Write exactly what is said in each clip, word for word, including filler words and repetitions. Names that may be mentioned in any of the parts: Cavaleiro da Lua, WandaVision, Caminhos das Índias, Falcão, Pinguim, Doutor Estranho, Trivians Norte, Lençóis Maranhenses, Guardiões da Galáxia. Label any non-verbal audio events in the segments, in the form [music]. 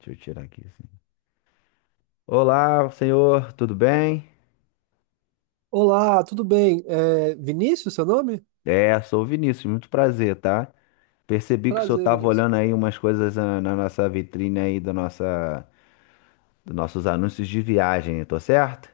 Deixa eu tirar aqui, assim. Olá, senhor, tudo bem? Olá, tudo bem? É Vinícius, seu nome? É, sou o Vinícius, muito prazer, tá? Percebi que o senhor Prazer, estava Vinícius. olhando aí umas coisas ah, na, nossa vitrine aí da nossa, dos nossos anúncios de viagem, tô certo?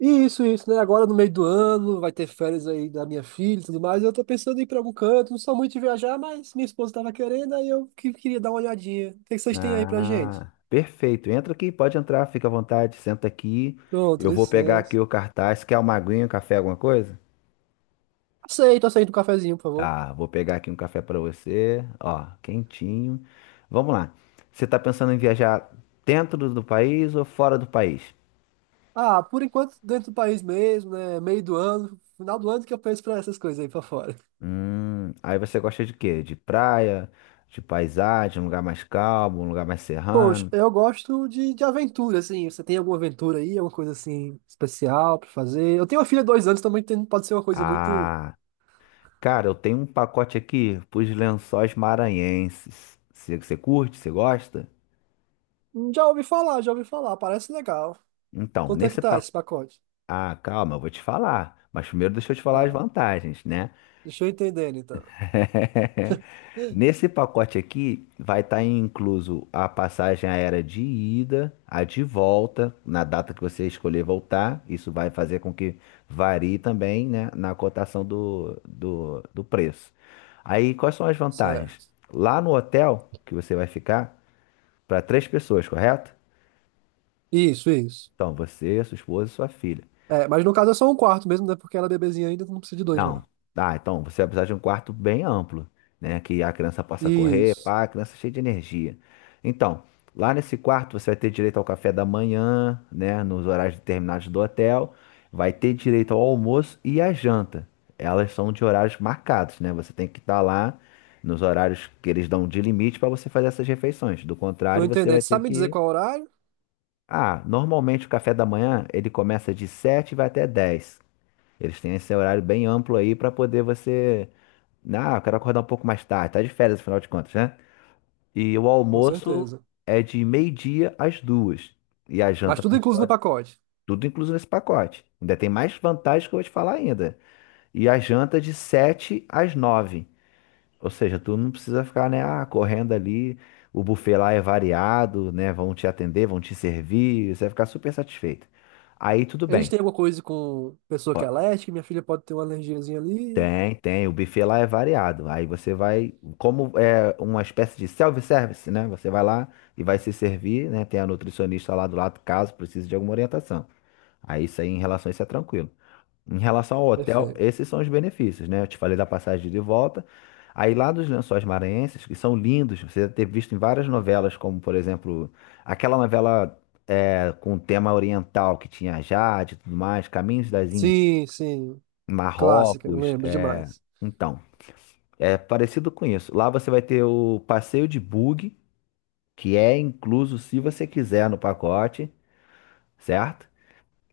E Isso, isso, né? Agora no meio do ano, vai ter férias aí da minha filha e tudo mais. Eu tô pensando em ir pra algum canto, não sou muito de viajar, mas minha esposa tava querendo, aí eu que- queria dar uma olhadinha. O que que vocês têm aí pra gente? Ah, perfeito. Entra aqui, pode entrar, fica à vontade, senta aqui. Pronto, Eu vou pegar licença. aqui o cartaz. Quer uma aguinha, um café, alguma coisa? Aceito, aceito um cafezinho, por favor. Tá, vou pegar aqui um café pra você, ó, quentinho. Vamos lá. Você tá pensando em viajar dentro do país ou fora do país? Ah, por enquanto dentro do país mesmo, né? Meio do ano, final do ano que eu penso pra essas coisas aí pra fora. Hum, aí você gosta de quê? De praia, de paisagem, um lugar mais calmo, um lugar mais Poxa, serrano? eu gosto de, de aventura, assim. Você tem alguma aventura aí, alguma coisa assim especial pra fazer? Eu tenho uma filha de dois anos também, tem- pode ser uma coisa muito. Ah, cara, eu tenho um pacote aqui pros Lençóis Maranhenses. Você, você curte? Você gosta? Hum, Já ouvi falar, já ouvi falar, parece legal. Então, Quanto é que nesse tá pacote. esse pacote? Ah, calma, eu vou te falar. Mas primeiro deixa eu te falar as Ah, vantagens, né? deixa eu entender então. [laughs] [gasps] Nesse pacote aqui vai estar incluso a passagem aérea de ida, a de volta, na data que você escolher voltar. Isso vai fazer com que varie também, né, na cotação do, do, do preço. Aí, quais são as vantagens? Certo. Lá no hotel que você vai ficar, para três pessoas, correto? Isso, isso. Então, você, sua esposa e sua filha. É, mas no caso é só um quarto mesmo, né? Porque ela é bebezinha ainda, não precisa de dois, não. Não. Ah, então você vai precisar de um quarto bem amplo, né? Que a criança possa correr, Isso. pá, a criança cheia de energia. Então, lá nesse quarto você vai ter direito ao café da manhã, né? Nos horários determinados do hotel. Vai ter direito ao almoço e à janta. Elas são de horários marcados, né? Você tem que estar lá nos horários que eles dão de limite para você fazer essas refeições. Do Tô contrário, você entendendo. vai ter Sabe me dizer que. qual é o horário? Ah, normalmente o café da manhã ele começa de sete e vai até dez. Eles têm esse horário bem amplo aí pra poder você. Ah, eu quero acordar um pouco mais tarde. Tá de férias, afinal de contas, né? E o Com almoço certeza. é de meio-dia às duas. E a Mas janta, tudo por incluso sua no vez, pacote. tudo incluso nesse pacote. Ainda tem mais vantagens que eu vou te falar ainda. E a janta é de sete às nove. Ou seja, tu não precisa ficar, né, ah, correndo ali. O buffet lá é variado, né? Vão te atender, vão te servir. Você vai ficar super satisfeito. Aí tudo Eles bem. têm alguma coisa com pessoa que é alérgica, minha filha pode ter uma alergiazinha ali. Tem, tem. O buffet lá é variado. Aí você vai, como é uma espécie de self-service, né? Você vai lá e vai se servir, né? Tem a nutricionista lá do lado, caso precise de alguma orientação. Aí isso aí, em relação a isso, é tranquilo. Em relação ao hotel, Perfeito. esses são os benefícios, né? Eu te falei da passagem de volta. Aí lá dos Lençóis Maranhenses, que são lindos, você deve ter visto em várias novelas, como por exemplo, aquela novela é, com tema oriental que tinha Jade e tudo mais, Caminhos das Índias, Sim, sim. Clássica, eu Marrocos, lembro é, demais. então. É parecido com isso. Lá você vai ter o passeio de bug, que é incluso se você quiser no pacote, certo?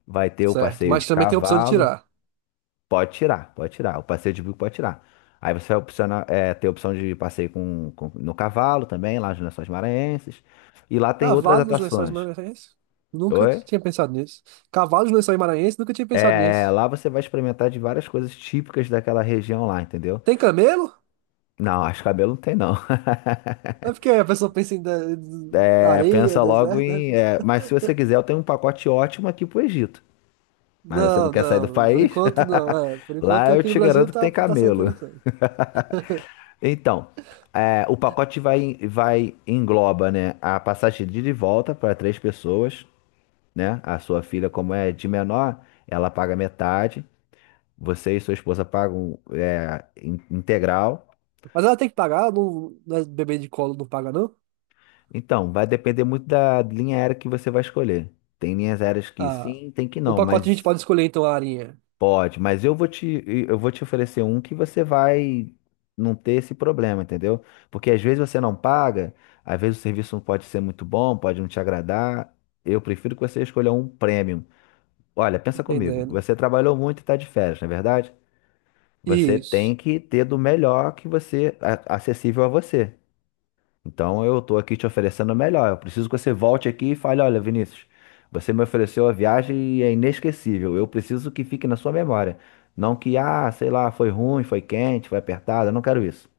Vai ter o Certo. passeio Mas de também tem a opção de cavalo. tirar. Pode tirar, pode tirar. O passeio de bug pode tirar. Aí você vai opcionar, é, ter a opção de passeio com, com- no cavalo também, lá nas Lençóis Maranhenses. E lá tem outras Cavalo nos Lençóis atrações. Maranhenses? Nunca t- Oi? tinha pensado nisso. Cavalo nos Lençóis Maranhenses? Nunca tinha pensado É, nisso. lá você vai experimentar de várias coisas típicas daquela região lá, entendeu? Tem camelo? Não, acho que cabelo não tem não. [laughs] É porque a pessoa pensa em de- de- É, areia, pensa logo deserto, né? em. É, mas se você quiser, eu tenho um pacote ótimo aqui pro Egito. Mas você não Não, quer sair do não. Por país? enquanto, não. É, por [laughs] enquanto Lá eu aqui no te Brasil garanto que tá, tem tá sendo camelo. interessante. Então, é, o pacote vai, vai engloba, né, a passagem de ida e volta para três pessoas, né? A sua filha, como é de menor, ela paga metade. Você e sua esposa pagam é, in- integral. Mas ela tem que pagar? Não, não é bebê de colo não paga, não? Então, vai depender muito da linha aérea que você vai escolher. Tem linhas aéreas que Ah, sim, tem que o não, pacote a gente mas pode escolher então a arinha. pode, mas eu vou te, eu vou te oferecer um que você vai não ter esse problema, entendeu? Porque às vezes você não paga, às vezes o serviço não pode ser muito bom, pode não te agradar. Eu prefiro que você escolha um premium. Olha, pensa comigo, Entendendo. você trabalhou muito e está de férias, não é verdade? Você tem Isso. que ter do melhor que você, a- acessível a você. Então eu tô aqui te oferecendo o melhor. Eu preciso que você volte aqui e fale: olha, Vinícius, você me ofereceu a viagem e é inesquecível. Eu preciso que fique na sua memória. Não que, ah, sei lá, foi ruim, foi quente, foi apertado. Eu não quero isso.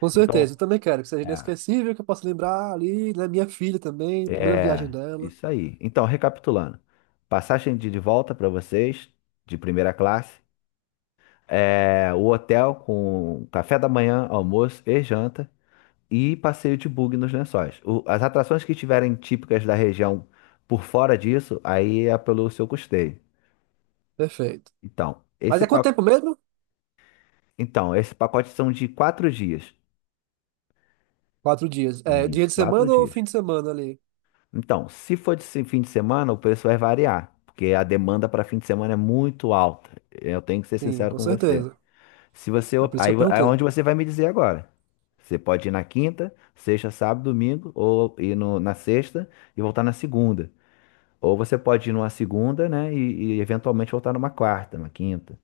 Com certeza. Então, Eu também quero que seja é, inesquecível, que eu possa lembrar ali, né? Minha filha também, primeira viagem é dela. isso aí. Então, recapitulando: passagem de de volta para vocês, de primeira classe. É, o hotel com café da manhã, almoço e janta. E passeio de bug nos lençóis. O- as atrações que estiverem típicas da região por fora disso, aí é pelo seu custeio. Perfeito. Então, Mas esse é quanto pa- tempo mesmo? então, esse pacote são de quatro dias. Quatro dias. É dia Isso, de quatro semana ou dias. fim de semana ali? Então, se for de se- fim de semana, o preço vai variar, porque a demanda para fim de semana é muito alta. Eu tenho que ser Sim, sincero com com você. certeza. Se você, É op- por isso que Aí eu é perguntei. onde você vai me dizer agora. Você pode ir na quinta, sexta, sábado, domingo, ou ir no- na sexta e voltar na segunda. Ou você pode ir numa segunda, né? E, e eventualmente voltar numa quarta, numa quinta.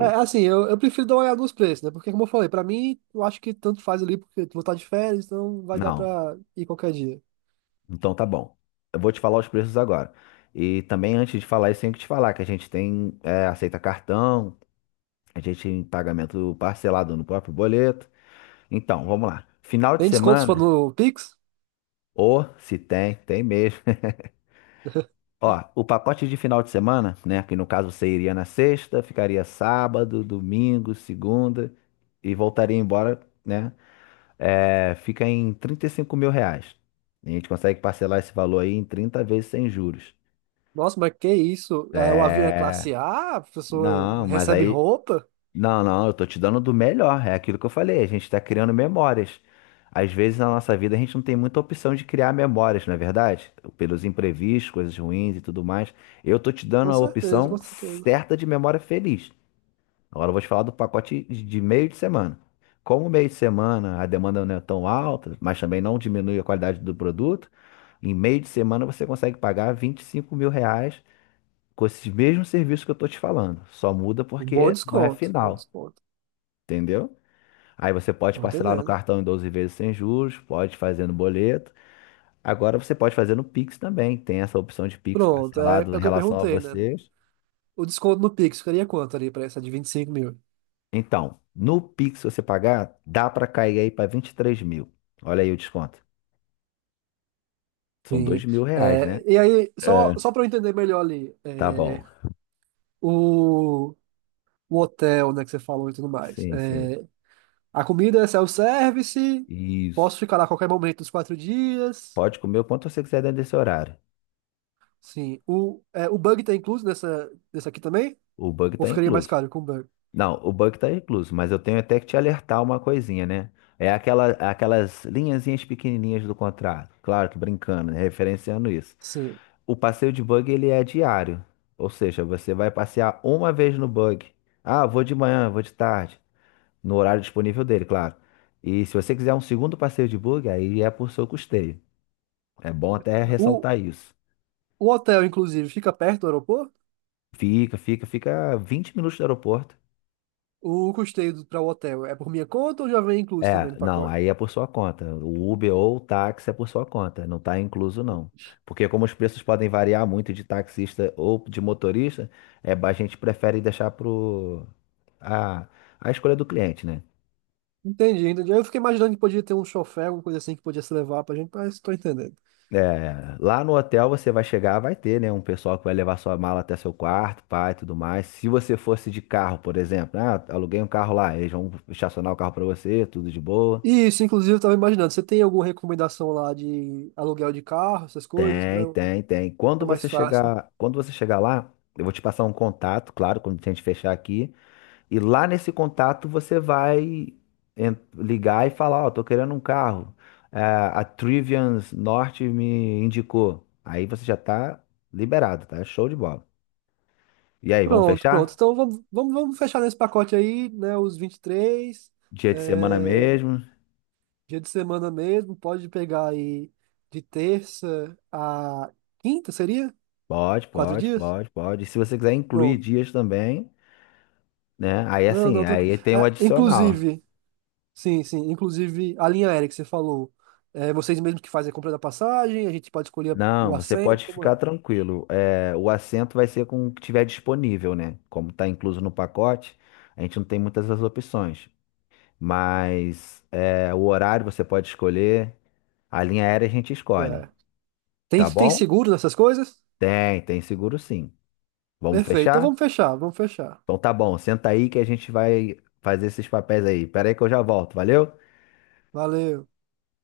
É, assim, eu, eu prefiro dar uma olhada nos preços, né? Porque, como eu falei, pra mim, eu acho que tanto faz ali, porque tu vou estar de férias, então vai dar não. pra ir qualquer dia. Então tá bom. Eu vou te falar os preços agora. E também, antes de falar isso, tenho que te falar que a gente tem, é, aceita cartão, a gente tem pagamento parcelado no próprio boleto. Então, vamos lá. Final de Tem desconto se for semana, no Pix? ou se tem, tem mesmo. [laughs] Ó, [laughs] o pacote de final de semana, né? Que no caso você iria na sexta, ficaria sábado, domingo, segunda e voltaria embora, né? É, fica em trinta e cinco mil reais. A gente consegue parcelar esse valor aí em trinta vezes sem juros. Nossa, mas que isso? É, o avião é É, classe A, a pessoa não, mas recebe aí. roupa? Não, não, eu tô te dando do melhor. É aquilo que eu falei, a gente tá criando memórias. Às vezes na nossa vida a gente não tem muita opção de criar memórias, não é verdade? Pelos imprevistos, coisas ruins e tudo mais. Eu tô te Com dando a certeza, com opção certeza. certa de memória feliz. Agora eu vou te falar do pacote de meio de semana. Como o meio de semana a demanda não é tão alta, mas também não diminui a qualidade do produto, em meio de semana você consegue pagar vinte e cinco mil reais com esses mesmos serviços que eu tô te falando. Só muda Um bom porque não é desconto, bom final, desconto. entendeu? Aí você pode Tô parcelar no entendendo. cartão em doze vezes sem juros, pode fazer no boleto. Agora você pode fazer no Pix também. Tem essa opção de Pix Pronto, é, parcelado é em o que eu relação a perguntei, né? vocês. O desconto no Pix ficaria quanto ali pra essa de vinte e cinco mil? Então, no Pix, se você pagar, dá pra cair aí pra vinte e três mil. Olha aí o desconto. São Sim. dois mil reais, né? É, e aí, É. só, só para eu entender melhor ali, Tá é, bom. o. o hotel, né, que você falou e tudo mais. Sim, sim. É, a comida é self-service, posso Isso. ficar lá a qualquer momento nos quatro dias. Pode comer o quanto você quiser dentro desse horário. Sim, o, é, o bug tá incluso nessa, nessa aqui também? O bug Ou tá ficaria mais incluso. caro com o bug? Não, o bug tá incluso, mas eu tenho até que te alertar uma coisinha, né? É aquela, aquelas linhazinhas pequenininhas do contrato. Claro que brincando, né? Referenciando isso. Sim. O passeio de bug, ele é diário. Ou seja, você vai passear uma vez no bug. Ah, vou de manhã, vou de tarde. No horário disponível dele, claro. E se você quiser um segundo passeio de bug, aí é por seu custeio. É bom até O, ressaltar isso. o hotel, inclusive, fica perto do aeroporto? Fica, fica, fica vinte minutos do aeroporto. O custeio para o hotel é por minha conta ou já vem incluso também É, no não, pacote? aí é por sua conta. O Uber ou o táxi é por sua conta, não está incluso não. Porque como os preços podem variar muito de taxista ou de motorista, é, a gente prefere deixar pro a, a escolha do cliente, né? Entendi, entendi. Eu fiquei imaginando que podia ter um chofé, alguma coisa assim que podia se levar pra gente, mas tô entendendo. É, lá no hotel você vai chegar, vai ter, né, um pessoal que vai levar sua mala até seu quarto, pai, tudo mais. Se você fosse de carro, por exemplo, ah, aluguei um carro lá, eles vão estacionar o carro pra você, tudo de boa. Isso, inclusive, eu tava imaginando. Você tem alguma recomendação lá de aluguel de carro, essas coisas, para Tem, tem, tem. Fica Quando mais você fácil, né? chegar, quando você chegar lá, eu vou te passar um contato, claro, quando a gente fechar aqui, e lá nesse contato você vai en- ligar e falar, ó, tô querendo um carro. É, a Trivians Norte me indicou. Aí você já tá liberado, tá? Show de bola. E aí, vamos Pronto, pronto. fechar? Então vamos, vamos, vamos fechar nesse pacote aí, né? Os vinte e três, Dia de semana é, mesmo? dia de semana mesmo, pode pegar aí de terça a quinta, seria? Pode, Quatro pode, dias? pode, pode. E se você quiser incluir Pronto. dias também, né? Aí Não, assim, não, tranquilo. aí tem o Ah, adicional. inclusive, sim, sim, inclusive a linha aérea que você falou, é, vocês mesmos que fazem a compra da passagem, a gente pode escolher o Não, você assento, pode como é? ficar tranquilo. É, o assento vai ser com o que tiver disponível, né? Como está incluso no pacote, a gente não tem muitas as opções. Mas é, o horário você pode escolher, a linha aérea a gente escolhe, É. Tem, tá tem bom? seguro nessas coisas? Tem, tem seguro sim. Vamos Perfeito. Então vamos fechar? fechar, vamos fechar. Então tá bom, senta aí que a gente vai fazer esses papéis aí. Pera aí que eu já volto, valeu? Valeu.